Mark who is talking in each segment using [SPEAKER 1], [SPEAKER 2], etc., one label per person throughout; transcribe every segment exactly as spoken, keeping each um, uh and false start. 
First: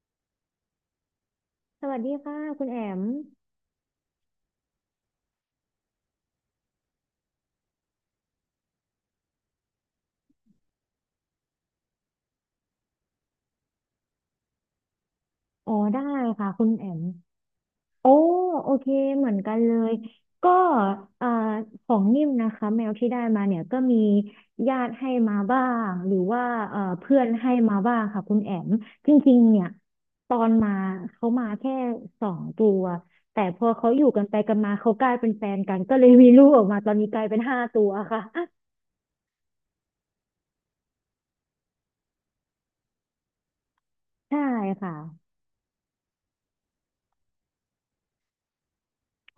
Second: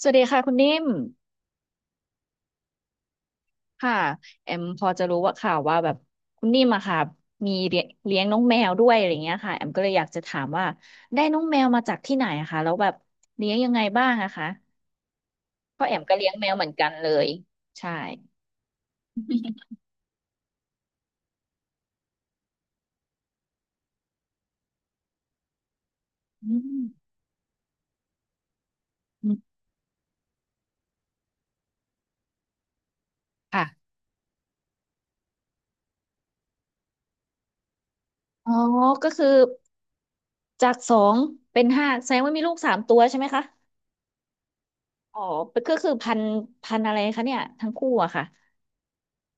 [SPEAKER 1] สวัสดีค่ะคุณนิ่ม
[SPEAKER 2] สวัสดีค่ะคุณแอม
[SPEAKER 1] ค่ะแอมพอจะรู้ว่าข่าวว่าแบบคุณนิ่มอะค่ะมีเลี้ยงเลี้ยงน้องแมวด้วยอะไรเงี้ยค่ะแอมก็เลยอยากจะถามว่าได้น้องแมวมาจากที่ไหนอะคะแล้วแบบเลี้ยงยังไงบ้างอะคะ
[SPEAKER 2] อ๋อ
[SPEAKER 1] เพราะแอ
[SPEAKER 2] ได้
[SPEAKER 1] มก็เลี้ยงแม
[SPEAKER 2] ค่ะ
[SPEAKER 1] วเห
[SPEAKER 2] คุ
[SPEAKER 1] มือ
[SPEAKER 2] ณ
[SPEAKER 1] น
[SPEAKER 2] แอ
[SPEAKER 1] กัน
[SPEAKER 2] ม
[SPEAKER 1] เลยใช่
[SPEAKER 2] โอ้โอเคเหมือนกัน เลย ก็เอ่อของนิ่มนะคะแมวที่ได้มาเนี่ยก็มีญาติให้มาบ้างหรือว่า
[SPEAKER 1] อื
[SPEAKER 2] เอ่
[SPEAKER 1] ม
[SPEAKER 2] อเพื่อนให้มาบ้างค่ะคุณแอมจ
[SPEAKER 1] อื
[SPEAKER 2] ริ
[SPEAKER 1] ม
[SPEAKER 2] งๆเนี่ยตอนมาเขามาแค่สองตัว แต่พ
[SPEAKER 1] ค่ะ
[SPEAKER 2] อเขาอยู่กันไปกันมาเขากลายเป็นแฟนกันก็เลยมีลูกออกมาตอนนี้กลายเป็นห้าตัวค่ะ
[SPEAKER 1] อ๋อก็คือจากสองเป็นห้าแสดงว่ามีลูกสามตัวใช่ไหมคะ
[SPEAKER 2] ใช่ค่ะ
[SPEAKER 1] อ๋อก็คือพันพันอะไรคะเนี่ยทั้งคู่อะค่ะ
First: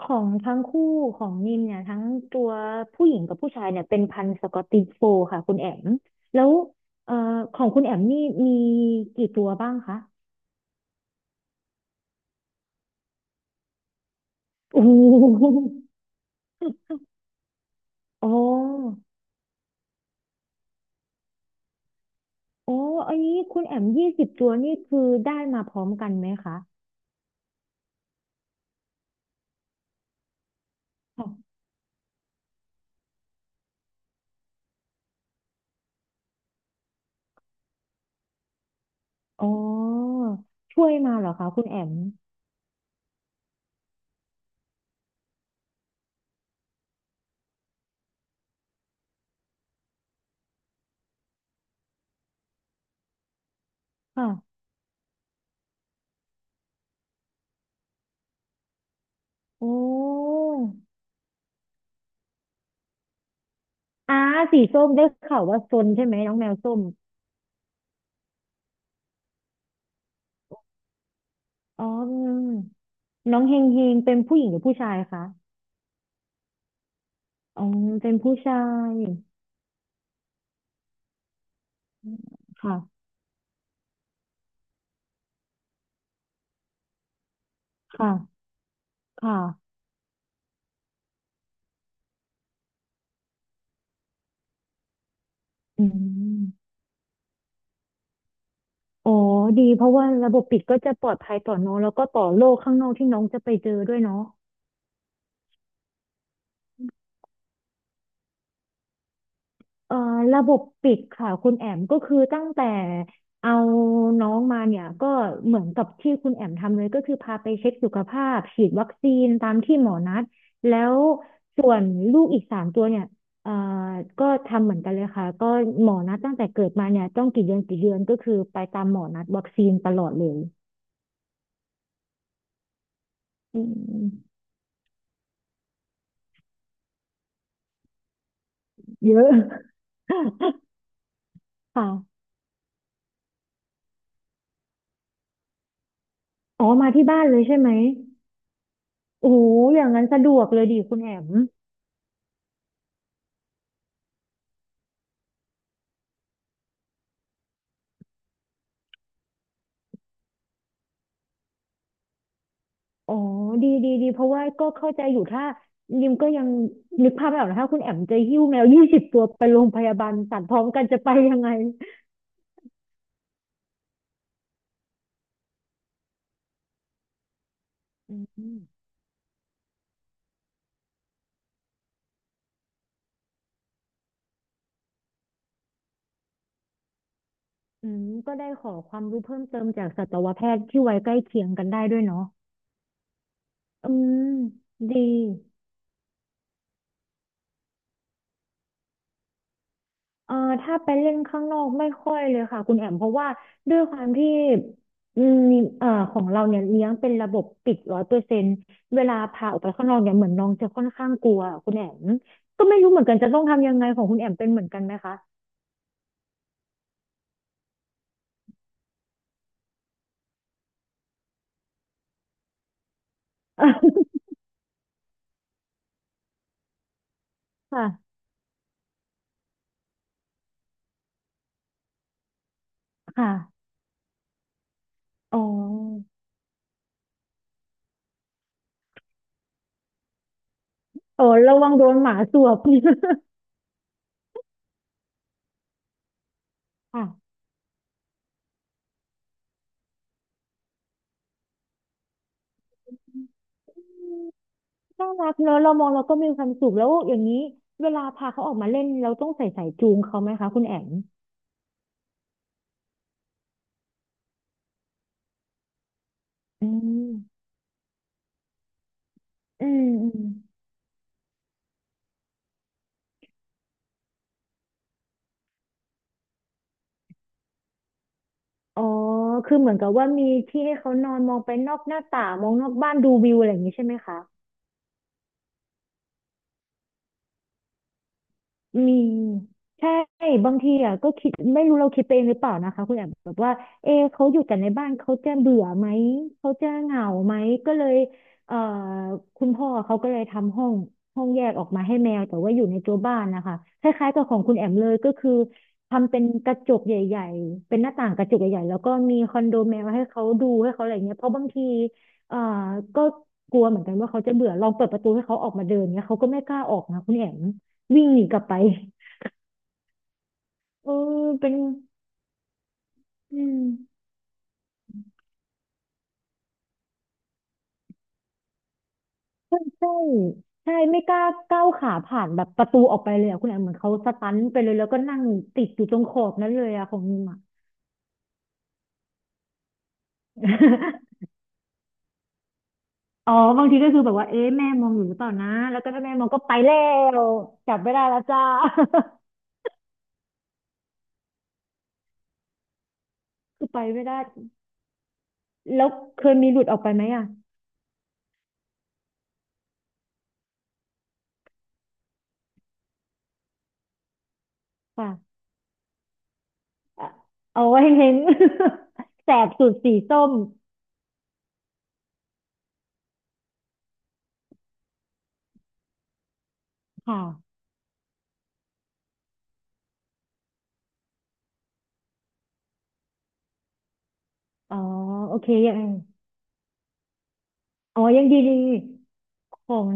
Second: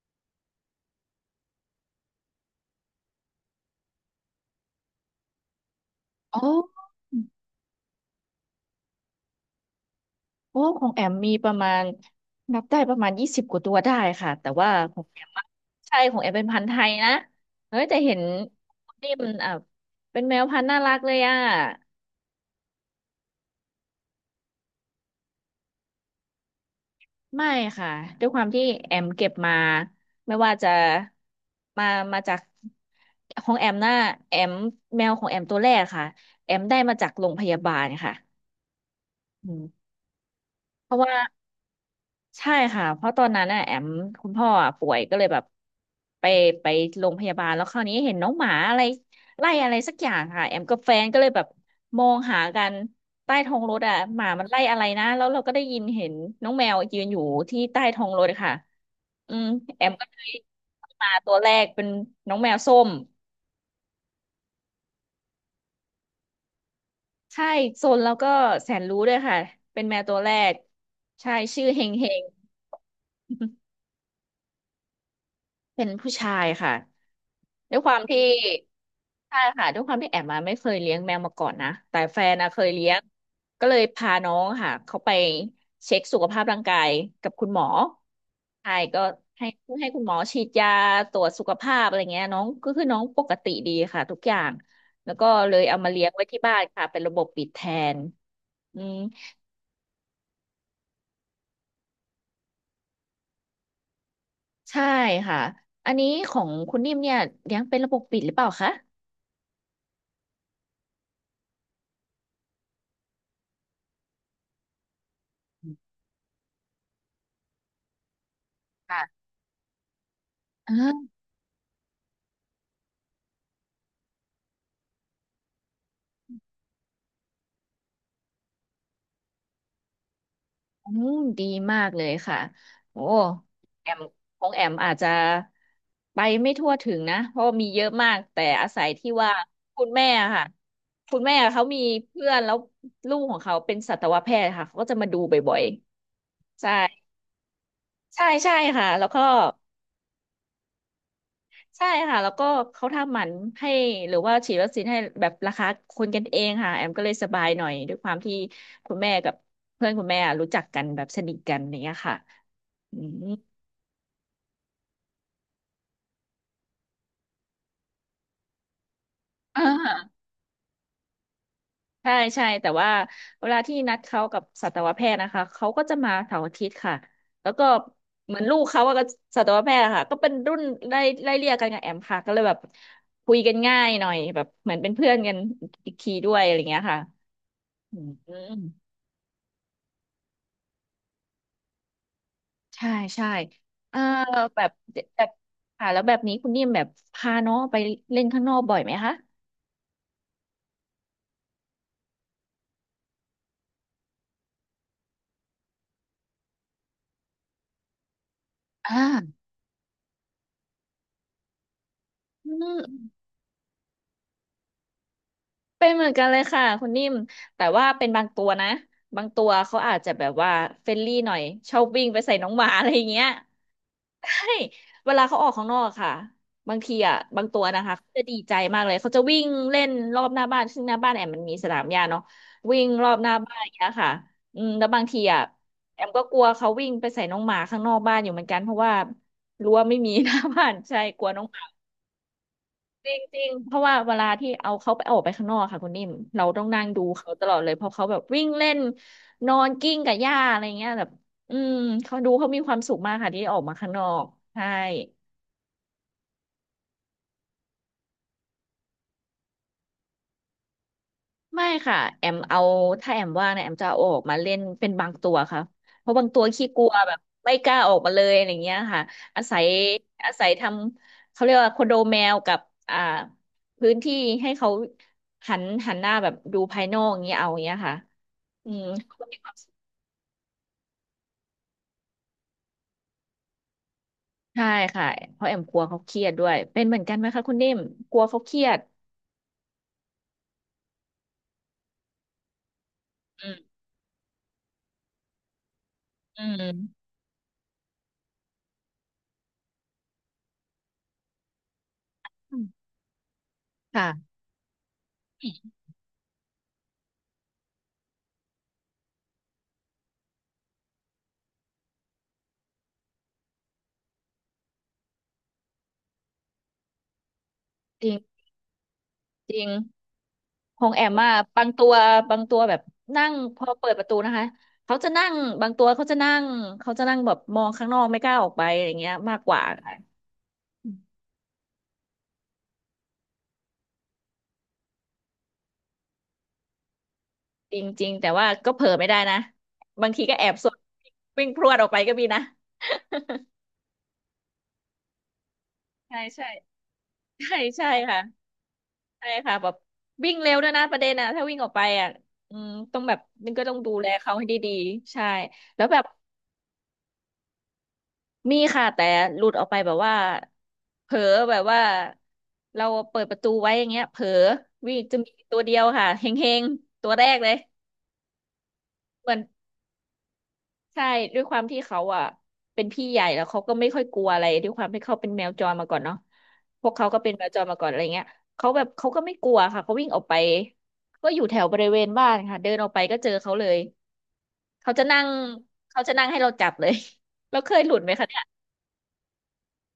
[SPEAKER 2] ของทั้งคู่ของนิมเนี่ยทั้งตัวผู้หญิงกับผู้ชายเนี่ยเป็นพันธุ์สกอตติชโฟลด์ค่ะคุณแอม
[SPEAKER 1] อ๋อ
[SPEAKER 2] แล้วเอ่อของคุณแอมนี่มีกี่ตัวบ้างคะ
[SPEAKER 1] โอ้ของแอมมีประมาณนับได้ประมาณยี่สิบกว่าตัวได้ค่ะแต่ว่า
[SPEAKER 2] โอ้
[SPEAKER 1] ของแอมอะ
[SPEAKER 2] โห
[SPEAKER 1] ใช่ของแอมเป็นพันธุ์ไทยนะเฮ้ยแต่เห็น
[SPEAKER 2] อ๋อ
[SPEAKER 1] นี่มันอ่ะเป็นแมวพันธุ์น่ารักเลยอ่ะ
[SPEAKER 2] อ๋ออันนี้คุณแอมยี่สิบตัวนี่คือได้มาพร้อมกันไหมคะ
[SPEAKER 1] ไม่ค่ะด้วยความที่แอมเก็บมาไม่ว่าจะ
[SPEAKER 2] ค่ะ
[SPEAKER 1] มามาจากของแอมน่ะแอมแมวของแอมตัวแรกค่ะแอมได้มาจากโรงพยาบาลค่ะ
[SPEAKER 2] อ๋อ
[SPEAKER 1] อืม
[SPEAKER 2] ช่
[SPEAKER 1] เพ
[SPEAKER 2] วย
[SPEAKER 1] ราะว่า
[SPEAKER 2] มาเหรอคะคุณแอม
[SPEAKER 1] ใช่ค่ะเพราะตอนนั้นน่ะแอมคุณพ่ออ่ะป่วยก็เลยแบบไปไปโรงพยาบาลแล้วคราวนี้เห็นน้องหมาอะไรไล่อะไรสักอย่างค่ะแอมกับแฟนก็เลยแบบมองหากันใต้ท้องรถอ่ะหมา
[SPEAKER 2] ค่ะ
[SPEAKER 1] มันไล่อะไรนะแล้วเราก็ได้ยินเห็นน้องแมวยืนอยู่ที่ใต้ท้องรถค่ะอืม
[SPEAKER 2] โอ
[SPEAKER 1] แอมก็เลย
[SPEAKER 2] ้
[SPEAKER 1] มาตัวแรกเป็นน้องแมวส้ม
[SPEAKER 2] อาสีส้มได้ข่าวว่าซนใช่ไหมน้องแมวส้ม
[SPEAKER 1] ใช่โซนแล้วก็แสนรู้ด้วยค่ะเป็นแมวตัวแรกใช่ชื่อเฮ
[SPEAKER 2] อ๋
[SPEAKER 1] งเฮง
[SPEAKER 2] อน้องเฮงเฮงเป็นผู้หญิงหรือผู้ชายคะ
[SPEAKER 1] เป็นผู้ชายค่ะ
[SPEAKER 2] อ๋อ
[SPEAKER 1] ด้วยความ
[SPEAKER 2] เป็น
[SPEAKER 1] ที่
[SPEAKER 2] ผู้ชาย
[SPEAKER 1] ใช่ค่ะด้วยความที่แอมมาไม่เคยเลี้ยงแมวมาก่อนนะแต่
[SPEAKER 2] อื
[SPEAKER 1] แฟ
[SPEAKER 2] ม
[SPEAKER 1] นนะเคย
[SPEAKER 2] ค่ะ
[SPEAKER 1] เลี้ยงก็เลยพาน้องค่ะเขาไปเช็คสุขภาพร่างกายกับคุณหมอ
[SPEAKER 2] ค่ะ
[SPEAKER 1] ใช่ก็
[SPEAKER 2] ค่ะ
[SPEAKER 1] ให้ให้คุณหมอฉีดยาตรวจสุขภาพอะไรเงี้ยน้องก็คือน้องปกติดีค่ะทุกอย่างแล้วก็เลยเอา
[SPEAKER 2] อื
[SPEAKER 1] มาเลี้ยงไว้ที่
[SPEAKER 2] ม
[SPEAKER 1] บ้านค่ะเป็นระบบปิดแทนอืม
[SPEAKER 2] อ๋อดีเพราะว่าระบบปิดก็จะปลอดภัยต่อน้องแล้วก็ต่อโลกข้างนอกที่น้องจะไปเจอด้วยเนาะ
[SPEAKER 1] ใช่ค่ะอันนี้ของคุณนิ่มเนี่ยเลี้ยงเป็นระบบปิดหรือเปล่าคะ
[SPEAKER 2] เอ่อระบบปิดค่ะคุณแอมก็คือตั้งแต่เอาน้องมาเนี่ยก็เหมือนกับที่คุณแอมทำเลยก็คือพาไปเช็คสุขภาพฉีดวัคซี
[SPEAKER 1] ค่ะ
[SPEAKER 2] นตามที่หมอนัดแล้วส่วนลูกอีกสามตัวเนี่ยเอ่อก็ทำเหมือนกันเลยค่ะก็หมอนัดตั้งแต่เกิดมาเนี่ยต้องกี่เดือนกี่เดือนก็คือไปตามหมอนัดวัคซีนตลอดเลย
[SPEAKER 1] อืมดีมากเลยค่ะโอ้
[SPEAKER 2] อื
[SPEAKER 1] แอม
[SPEAKER 2] ม
[SPEAKER 1] ของแอมอาจจะไปไม่ทั่วถึงนะเพราะมีเยอะมากแต่อาศัยที่
[SPEAKER 2] เยอะ
[SPEAKER 1] ว่าคุณแม่อะค่ะ คุณแม่เขามี
[SPEAKER 2] ค่ะ
[SPEAKER 1] เพื่อนแล้วลูกของเขาเป็นสัตวแพทย์ค่ะเขาก็จะมาดูบ่อยๆ
[SPEAKER 2] อ๋อ
[SPEAKER 1] ใช่
[SPEAKER 2] มาที่บ้านเลยใช่ไหม
[SPEAKER 1] ใช่ใช่ค่ะแล้วก็
[SPEAKER 2] โอ้โหอย่างนั้นสะดวกเลยดิคุณแอม
[SPEAKER 1] ใช่ค่ะแล้วก็เขาทำหมันให้หรือว่าฉีดวัคซีนให้แบบราคาคนกันเองค่ะแอมก็เลยสบายหน่อยด้วยความที่คุณแม่กับเพื่อนคุณแม่รู้จักกันแบบสนิทกันอย่างเนี้ยค่ะอื
[SPEAKER 2] อ๋อ
[SPEAKER 1] ม
[SPEAKER 2] ดีดีดีเพราะว่าก็เข้าใจอยู่ถ้ายิมก็ยังนึกภาพไม่ออกนะถ้าคุณแอมจะหิ้วแมวยี่สิบตัวไปโร
[SPEAKER 1] อ่า
[SPEAKER 2] งพยาบาลสัตว์พร้อมกันจะไปยังไง
[SPEAKER 1] ใช่ใช่แต่ว่าเวลาที่นัดเขากับสัตวแพทย์นะคะเขาก็จะมาเสาร์อาทิตย์ค่ะแล้วก็
[SPEAKER 2] อื
[SPEAKER 1] เหมือนลู
[SPEAKER 2] ม
[SPEAKER 1] กเขาอะก็สัตวแพทย์อะค่ะก็เป็นรุ่นไล่ไล่เลี่ยกันกับแอมค่ะก็เลยแบบคุยกันง่ายหน่อยแบบเหมือนเป็นเพื่อนกันอีกทีด้วยอะไรเงี้ยค่ะ
[SPEAKER 2] อื
[SPEAKER 1] อื
[SPEAKER 2] ม ก็ได้ขอ
[SPEAKER 1] ม
[SPEAKER 2] ความรู้เพิ่มเติมจากสัตวแพทย์ที่ไว้ใกล้เคียงกันได้ด้วยเนาะ
[SPEAKER 1] ใช่ใช่
[SPEAKER 2] อื
[SPEAKER 1] เออ
[SPEAKER 2] ม
[SPEAKER 1] แบบ
[SPEAKER 2] ดี
[SPEAKER 1] แบบค่ะแล้วแบบนี้คุณนิ่มแบบพาน้องไปเล่นข้างนอกบ่อยไหมคะ
[SPEAKER 2] เอ่อถ้าไปเล่นข้างนอกไม่ค่อยเลยค่ะคุณแอมเพราะว่าด้วยความที่อืมเอ่อของเราเนี่ยเลี้ยงเป็นระบบปิดร้อยเปอร์เซ็นต์เวลา
[SPEAKER 1] อ่า
[SPEAKER 2] พาออกไปข้างนอกเนี่ยเหมือนน้องจะค่อนข้างกลัวคุณแอม
[SPEAKER 1] อื
[SPEAKER 2] ก็ไม่รู้เหมือนกัน
[SPEAKER 1] ม
[SPEAKER 2] จะต้องทำยังไงของคุณแอมเป็นเหมือนกันไหมคะ
[SPEAKER 1] เป็นเหมือนกันเลยค่ะคุณนิ่มแต่ว่าเป็นบางตัวนะบางตัวเขาอาจจะแบบว่าเฟรนลี่หน่อยชอบวิ่งไปใส่น้องหมาอะไรอย่างเงี้ย ใช่เวลาเขาออกข้างนอกอะค่ะบางทีอ่ะบางตัวนะคะเขา
[SPEAKER 2] ค่ะ
[SPEAKER 1] จะดีใจมากเลยเขาจะวิ่งเล่นรอบหน้าบ้านซึ่งหน้าบ้านแอมมันมีสนามหญ้าเนาะวิ่งรอบหน้าบ้าน
[SPEAKER 2] ค่ะ
[SPEAKER 1] อย่างเงี้ยค่ะอืมแล้วบางที
[SPEAKER 2] อ๋
[SPEAKER 1] อ่ะแอ
[SPEAKER 2] อ
[SPEAKER 1] มก็กลัวเขาวิ่งไปใส่น้องหมาข้างนอกบ้านอยู่เหมือนกันเพราะว่ารั้วไม่มี หน้าบ้านใช่ก
[SPEAKER 2] โอ้
[SPEAKER 1] ลัวน้อง
[SPEAKER 2] ระวังโดนหมาสวบ
[SPEAKER 1] จริงๆเพราะว่าเวลาที่เอาเขาไปออกไปข้างนอกค่ะคุณนิ่มเราต้องนั่งดู
[SPEAKER 2] ค่ะ
[SPEAKER 1] เขาตลอดเลยเพราะเขาแบบวิ่งเล่นนอนกิ้งกับหญ้าอะไรเงี้ยแบบอืมเขาดูเขามีความสุขมากค่ะที่ได้ออกมาข้างนอกใช่
[SPEAKER 2] น่ารักเนอะเรามองเราก็มีความสุขแล้วอย่างนี้เวลาพาเขาออกมาเล่นเราต้องใส่สายจูงเขาไหมคะคุณแอม
[SPEAKER 1] ไม่ค่ะแอมเอาถ้าแอมว่างนะแอมจะเอาออกมาเล่นเป็นบางตัวค่ะเพราะบางตัวขี้
[SPEAKER 2] อื
[SPEAKER 1] กลัวแบ
[SPEAKER 2] ม
[SPEAKER 1] บไม่กล้าออกมาเลยอะไรเงี้ยค่ะอาศั
[SPEAKER 2] อื
[SPEAKER 1] ย
[SPEAKER 2] มอืม
[SPEAKER 1] อาศัยทำเขาเรียกว่าคอนโดแมวกับอ่าพื้นที่ให้เขาหันหันหน้าแบบดูภายนอกอย่างเงี้ยเอาอย่างเงี้ยค่ะ อื
[SPEAKER 2] อ๋อ
[SPEAKER 1] ม
[SPEAKER 2] คือเหมือนกับว่ามีที่ให้เขานอนมองไปนอกหน้าต่างมองนอกบ้านดูวิวอะไรอย่างนี้ใช่ไหมคะ
[SPEAKER 1] ใช่ค่ะเพราะแอมกลัวเขาเครียดด้วยเป็นเหมือนกันไหมคะคุณนิ่มกลัวเขาเครียด
[SPEAKER 2] มีใช่บางทีอ่ะก็คิดไม่รู้เราคิดไปเองหรือเปล่านะคะคุณแอบแบบ
[SPEAKER 1] อื
[SPEAKER 2] ว่า
[SPEAKER 1] ม
[SPEAKER 2] เอะเขาอยู่แต่ในบ้านเขาจะเบื่อไหม
[SPEAKER 1] อื
[SPEAKER 2] เขาจะเหงา
[SPEAKER 1] ม
[SPEAKER 2] ไหมก็เลยเอ่อคุณพ่อเขาก็เลยทำห้องห้องแยกออกมาให้แมวแต่ว่า
[SPEAKER 1] อื
[SPEAKER 2] อ
[SPEAKER 1] ม
[SPEAKER 2] ยู่ในตัวบ้านนะคะค
[SPEAKER 1] ค่ะ
[SPEAKER 2] ล้ายๆกับของคุณแอมเลยก็คือ
[SPEAKER 1] จ
[SPEAKER 2] ทำเป็นกระจกใหญ่ๆเป็นหน้าต่างกระจกใหญ่ๆแล้วก็มีคอนโดแมวให้เขาดูให้เขาอะไรเงี้ยเพราะบางทีเอ่อก็กลัวเหมือนกันว่าเขาจะเบื่อลองเปิดประตูให้เขาออกมาเดินเงี้ยเขาก็ไม่กล้าออกนะคุณแอม วิ่ง
[SPEAKER 1] ริ
[SPEAKER 2] หนีกลับ
[SPEAKER 1] ง
[SPEAKER 2] ไป
[SPEAKER 1] จริงขอ
[SPEAKER 2] เอ
[SPEAKER 1] งแอม
[SPEAKER 2] อ
[SPEAKER 1] อะ
[SPEAKER 2] เป็น
[SPEAKER 1] บางตัวบางตัวแบบนั่ง
[SPEAKER 2] อื
[SPEAKER 1] พ
[SPEAKER 2] ม
[SPEAKER 1] อเปิดประตูนะคะเขาจะนั่งบางตัวเขาจะนั่งเขาจะนั่งแบบมองข้างนอกไม่กล้าออกไปอะไรเงี้ยมากกว่า
[SPEAKER 2] ใช่
[SPEAKER 1] ค่ะ
[SPEAKER 2] ใช่ไม่กล้าก้าวขาผ่านแบบประตูออกไปเลยอะคุณแอมเหมือนเขาสตันไปเลยแล้วก็นั่งติดอยู่ตรงขอบนั้นเลยอะของนิมอะ
[SPEAKER 1] จริงจริงแต่ว่าก็เผลอไม่ได้นะบางทีก็แอบสวน วิ่งพรวดออกไปก็มีนะ
[SPEAKER 2] อ๋อบางทีก็คือแบบว่าเอ๊ะแม่มองอยู่หรือเปล่านะแล้วก็ถ้าแม่
[SPEAKER 1] ใช่
[SPEAKER 2] มองก็
[SPEAKER 1] ใช่
[SPEAKER 2] ไปแล้ว
[SPEAKER 1] ใช่
[SPEAKER 2] จับ
[SPEAKER 1] ใช่
[SPEAKER 2] ไม่ได้แล้
[SPEAKER 1] ค่ะ
[SPEAKER 2] วจ้า
[SPEAKER 1] ใช่ค่ะแบบวิ่งเร็วด้วยนะประเด็นนะถ้าวิ่งออกไปอ่ะอืมต้องแบบนึง ก็
[SPEAKER 2] คือ
[SPEAKER 1] ต้อง
[SPEAKER 2] ไป
[SPEAKER 1] ดู
[SPEAKER 2] ไม่
[SPEAKER 1] แล
[SPEAKER 2] ได้
[SPEAKER 1] เขาให้ดีๆใช่แล้
[SPEAKER 2] แล้
[SPEAKER 1] ว
[SPEAKER 2] ว
[SPEAKER 1] แบบ
[SPEAKER 2] เคยมีหลุดออกไปไหมอ่ะ
[SPEAKER 1] มีค่ะแต่หลุดออกไปแบบว่าเผลอแบบว่าเราเปิดประตูไว้อย่างเงี้ยเผลอวิ่ง
[SPEAKER 2] ค่ะ
[SPEAKER 1] จะมีตัวเดียวค่ะเฮงๆ
[SPEAKER 2] อ่ะ
[SPEAKER 1] ตัวแรกเลย
[SPEAKER 2] เอาไว้เห็น
[SPEAKER 1] เห
[SPEAKER 2] แส
[SPEAKER 1] มือน
[SPEAKER 2] บสุดสีส้ม
[SPEAKER 1] ใช่ด้วยความที่เขาอ่ะเป็นพี่ใหญ่แล้วเขาก็ไม่ค่อยกลัวอะไรด้วยความที่เขาเป็นแมวจรมาก่อนเนาะพวกเขาก็เป็นแมว
[SPEAKER 2] ค่ะ
[SPEAKER 1] จรมาก่อนอะไรเงี้ยเขาแบบเขาก็ไม่กลัวค่ะเขาวิ่งออกไปก็อยู่แถวบริเวณบ้านค่ะเดินออกไปก็เจอเขาเลย
[SPEAKER 2] อ๋อ
[SPEAKER 1] เขาจะนั่ง
[SPEAKER 2] โอเคยังไง
[SPEAKER 1] เขาจะนั่งให้เราจับเลย แล้วเคยหลุ
[SPEAKER 2] อ๋
[SPEAKER 1] ด
[SPEAKER 2] อ
[SPEAKER 1] ไหม
[SPEAKER 2] ยั
[SPEAKER 1] คะ
[SPEAKER 2] งดี
[SPEAKER 1] เนี่ย
[SPEAKER 2] ดีของ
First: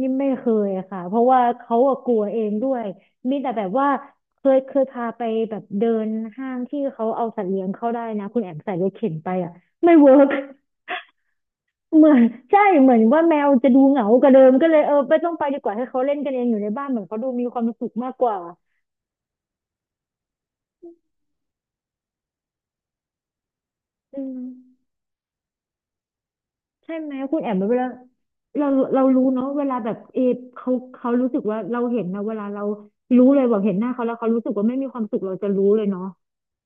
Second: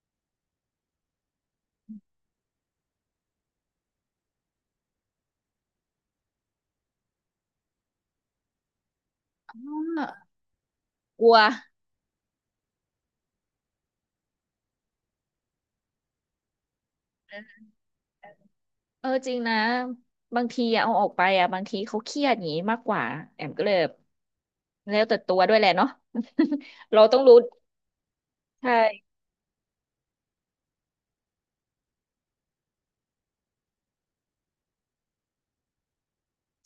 [SPEAKER 2] นี่ไม่เคยอะค่ะเพราะว่าเขาอะกลัวเองด้วย มีแต่แบบว่าเคยเคยพาไปแบบเดินห้างที่เขาเอาสัตว์เลี้ยงเข้าได้นะคุณแอมใส่รถเข็นไปอะไม่เวิร์
[SPEAKER 1] อา
[SPEAKER 2] ก
[SPEAKER 1] กลัว
[SPEAKER 2] เหมือนใช่เหมือนว่าแมวจะดูเหงากว่าเดิมก็เลยเออไม่ต้องไปดีกว่าให้เขาเล่นกันเองอยู่ในบ้านเหมือนเขาดูมีความสุขมากกว่า
[SPEAKER 1] เออจริงนะบางทีอะเอาออกไปอะบางทีเขาเครียดอย่างนี้มากกว่าแอมก็เลยแบบ
[SPEAKER 2] อืม
[SPEAKER 1] แล้วแต่ตัวด้วยแหละเนาะ
[SPEAKER 2] ใช่
[SPEAKER 1] เรา
[SPEAKER 2] ไหม
[SPEAKER 1] ต้องรู้
[SPEAKER 2] คุณแอมเวลาเรา
[SPEAKER 1] ใช่
[SPEAKER 2] เรารู้เนาะเวลาแบบเอเขาเขารู้สึกว่าเราเห็นนะเวลาเรารู้เลยแบบเห็นหน้าเขาแล้วเขารู้สึกว่าไม่มีความสุขเราจะรู้เลยเนาะ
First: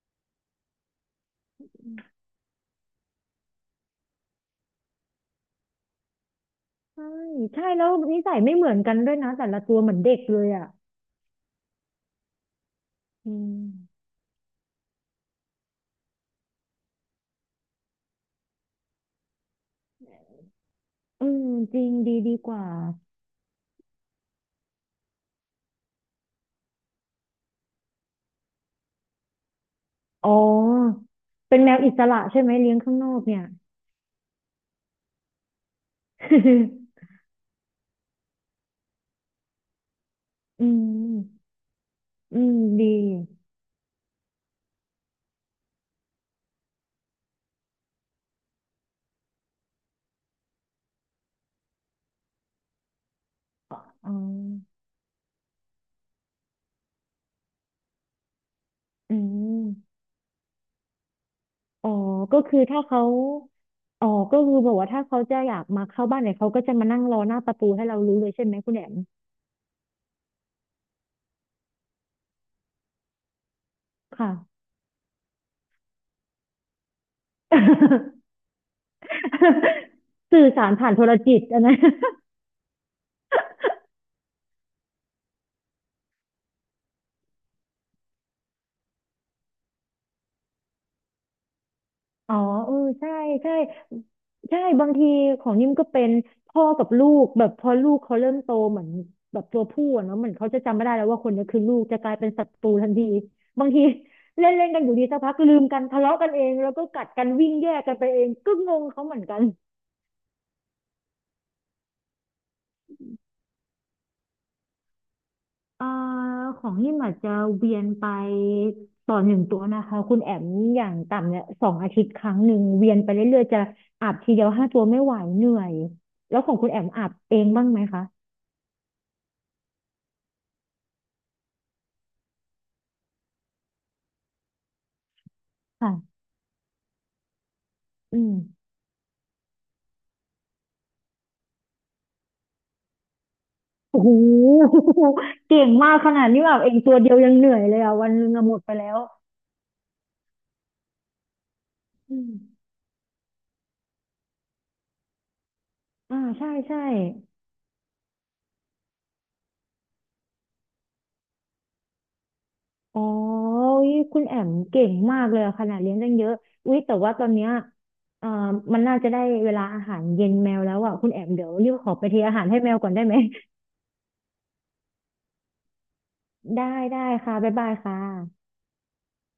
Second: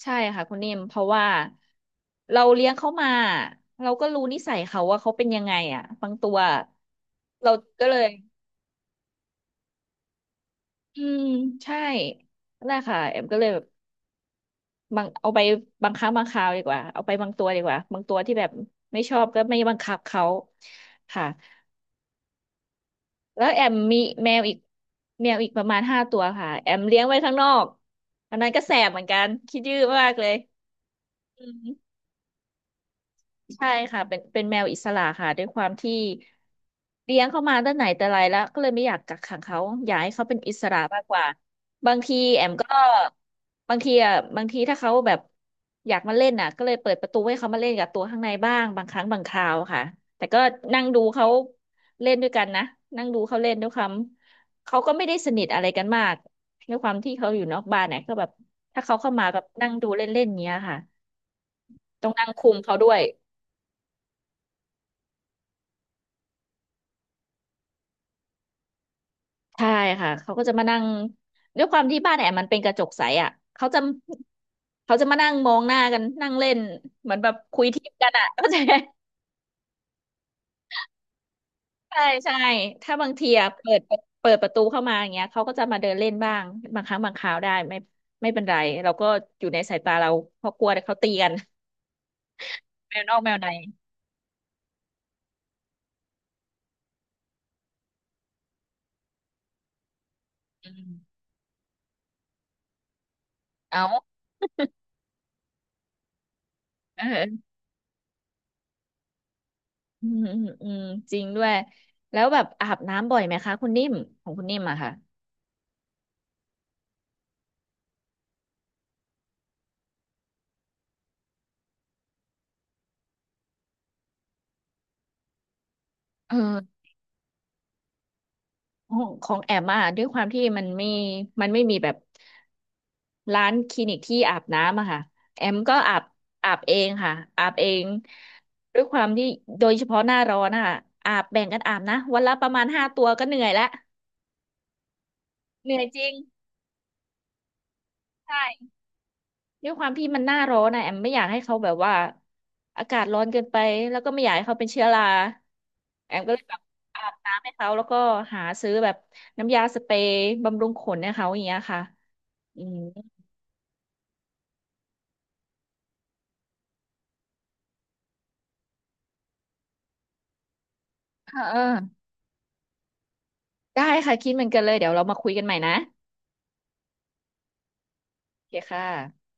[SPEAKER 1] ใช่ค่ะคุณนิ่มเพราะว่าเราเลี้ยงเขามาเราก็รู้นิสัยเขาว่าเขาเป็นยังไงอ่ะบางตัว
[SPEAKER 2] ใช่
[SPEAKER 1] เรา
[SPEAKER 2] ใช่
[SPEAKER 1] ก็
[SPEAKER 2] แล้ว
[SPEAKER 1] เลย
[SPEAKER 2] นิสัยไม่เหมือนกันด้วยนะแต่ละตัวเหมือนเด็กเลยอ่ะ
[SPEAKER 1] อืมใช่นั่นแหละค่ะแอม
[SPEAKER 2] อื
[SPEAKER 1] ก็เลยแบ
[SPEAKER 2] ม
[SPEAKER 1] บบางเอาไปบางครั้งบางคราวดีกว่าเอาไปบางตัวดีกว่าบางตัวที่แบบไม่ชอบก็ไม่บังคับเขา
[SPEAKER 2] เอ
[SPEAKER 1] ค่ะ
[SPEAKER 2] อจริงดีดีกว่า
[SPEAKER 1] แล้วแอมมีแมวอีกแมวอีกประมาณห้าตัวค่ะแอมเลี้ยงไว้ข้างนอกอันนั้นก็แสบเหมือนกันคิดยื้อมากเล
[SPEAKER 2] อ๋อ
[SPEAKER 1] ยอื
[SPEAKER 2] เป็นแม
[SPEAKER 1] ม
[SPEAKER 2] วอิสระใช่ไหมเลี้ยงข้างนอกเนี่ย
[SPEAKER 1] ใช่ค่ะเป็นเป็นแมวอิสระค่ะด้วยความที่เลี้ยงเขามาตั้งไหนแต่ไรแล้วก็เลยไม่อยากกักขังเขาอยากให้เขาเป็นอิ ส
[SPEAKER 2] อื
[SPEAKER 1] ระมากก
[SPEAKER 2] ม
[SPEAKER 1] ว่าบางที
[SPEAKER 2] อื
[SPEAKER 1] แอม
[SPEAKER 2] ม
[SPEAKER 1] ก็
[SPEAKER 2] ดี
[SPEAKER 1] บางทีอ่ะบางทีถ้าเขาแบบอยากมาเล่นน่ะก็เลยเปิดประตูให้เขามาเล่นกับตัวข้างในบ้างบางครั้งบางคราวค่ะแต่ก็นั่งดูเขาเล่นด้วยกันนะนั่งดูเขาเล่นด้วย
[SPEAKER 2] อ
[SPEAKER 1] ความ
[SPEAKER 2] ๋อ
[SPEAKER 1] เขาก็ไม่ได้สนิทอะไรกันมากด้วยความที่เขาอยู่นอกบ้านเนี่ยก็แบบถ้าเขาเข้า
[SPEAKER 2] อื
[SPEAKER 1] มาแบบนั่งดู
[SPEAKER 2] ม
[SPEAKER 1] เล่นๆเนี้ยค่ะ
[SPEAKER 2] อ๋อ
[SPEAKER 1] ต้องนั่ง
[SPEAKER 2] ก็
[SPEAKER 1] คุม
[SPEAKER 2] คือ
[SPEAKER 1] เขา
[SPEAKER 2] ถ้า
[SPEAKER 1] ด้วย
[SPEAKER 2] เขาอ๋อก็คือแบบว่าถ้าเขาจะอยากมาเข้าบ้านเนี่ยเขาก็จะมานั่งรอหน้าประตูให้เรารู้เลยใช่ไหมคุณแหม
[SPEAKER 1] ใช่ค่ะ เขาก็จะมานั่งด้วยความที่บ้านแอมมันเป็นกระจกใสอ่ะเขาจะ
[SPEAKER 2] ค่ะ
[SPEAKER 1] เขาจะมานั่งมองหน้ากันนั่งเล่นเหมือนแบบคุยทิพย์กันอ่ะ เข้าใจไหม
[SPEAKER 2] สื่อสารผ่านโทรจิตอันนั้น
[SPEAKER 1] ใช่ใช่ถ้าบางทีอะเปิดเปิดประตูเข้ามาอย่างเงี้ยเขาก็จะมาเดินเล่นบ้างบางครั้งบางคราวได้ไม่ไม่เป็นไรเราก็อยู่ในสายตาเราเพราะกลัวเดี๋ยวเขาตีกัน
[SPEAKER 2] อ๋อเออ
[SPEAKER 1] แมว
[SPEAKER 2] ใช่
[SPEAKER 1] นอกแมวใน
[SPEAKER 2] ใช่ใช่บางทีของนิ่มก็เป็นพ่อกับลูกแบบพอลูกเขาเริ่มโตเหมือนแบบตัวผู้อะเนาะเหมือนเขาจะ
[SPEAKER 1] อื
[SPEAKER 2] จำไม่
[SPEAKER 1] ม
[SPEAKER 2] ได้แล้วว่าคนนี้คือลูกจะกลายเป็นศัตรูทันทีบางที
[SPEAKER 1] เอา
[SPEAKER 2] เล่นเล่นกันอยู่ดีสักพักลืมกันทะเลาะกันเองแล้วก็ กัดกันวิ่
[SPEAKER 1] เออ
[SPEAKER 2] งแยกกันไปเองก็งงเขาเหมือนกัน
[SPEAKER 1] อืมอืมอืมจริงด้วยแล้วแบบอาบน้ำบ่อยไหมคะคุณนิ่มของคุณนิ่มอะค่ะ
[SPEAKER 2] เอ่อของนี่มอาจจะเวียนไปต่อหนึ่งตัวนะคะคุณแอมอย่างต่ำเนี่ยสองอาทิตย์ครั้งหนึ่งเวียนไปเรื่อยๆจะอาบทีเดียวห้าตัวไม่ไหวเหนื่อย
[SPEAKER 1] เอ
[SPEAKER 2] แล้วของคุณแอ
[SPEAKER 1] อ
[SPEAKER 2] มอาบเองบ้างไหมคะ
[SPEAKER 1] ของของแอมอ่ะด้วยความที่มันไม่มันไม่มีแบบร้านคลินิกที่อาบน้ำอะค่ะแอมก็อาบ
[SPEAKER 2] ค่ะ
[SPEAKER 1] อาบเองค่ะอาบเอง
[SPEAKER 2] อืม
[SPEAKER 1] ด้วยความที่โดยเฉพาะหน้าร้อนอะอาบแบ่งกันอาบนะวันละประมาณห้าตัวก็เหนื่อยแล้ว
[SPEAKER 2] โอ้โห เก่
[SPEAKER 1] เห
[SPEAKER 2] ง
[SPEAKER 1] นื่อย
[SPEAKER 2] มาก
[SPEAKER 1] จริ
[SPEAKER 2] ข
[SPEAKER 1] ง
[SPEAKER 2] นาดนี้อาบเองตัวเดียวยังเหนื่อยเลยอ่ะวันหนึงอะหมด
[SPEAKER 1] ใช่
[SPEAKER 2] ไปแล้ว
[SPEAKER 1] ด้วยความที่มันหน้าร้อนนะแอมไม่อยากให้เขาแบบว่า
[SPEAKER 2] อืม
[SPEAKER 1] อากาศร้อนเกินไปแล้วก็ไม่อยากให้เขาเป็นเชื้อราแอ
[SPEAKER 2] อ่า
[SPEAKER 1] มก็เลย
[SPEAKER 2] ใช่
[SPEAKER 1] แบบ
[SPEAKER 2] ใช่
[SPEAKER 1] อาบน้ำให้เขาแล้วก็หาซื้อแบบน้ำยาสเปรย์บำรุงขนให้เขาอย่างเงี้ยค่ะอืม
[SPEAKER 2] อ๋ออุ๊ยคุณแอมเก่งมากเลยอะขนาดเลี้ยงตั้งเยอะอุ๊ยแต่ว่าตอนเนี้ยเอ่อมันน่าจะได้เวลาอาหารเย็นแมวแล้วอ่ะคุณแอม
[SPEAKER 1] เออ
[SPEAKER 2] เดี๋ยว
[SPEAKER 1] เออ
[SPEAKER 2] รีบขอไปเทอาหารให้แมวก่อนได้ไหม
[SPEAKER 1] ได้ค่ะคิดเหมือนกันเลยเดี๋ยวเรามาคุยกันใหม่นะ
[SPEAKER 2] ได้ได้ค่ะบ๊ายบายค่ะ
[SPEAKER 1] โอเคค่ะ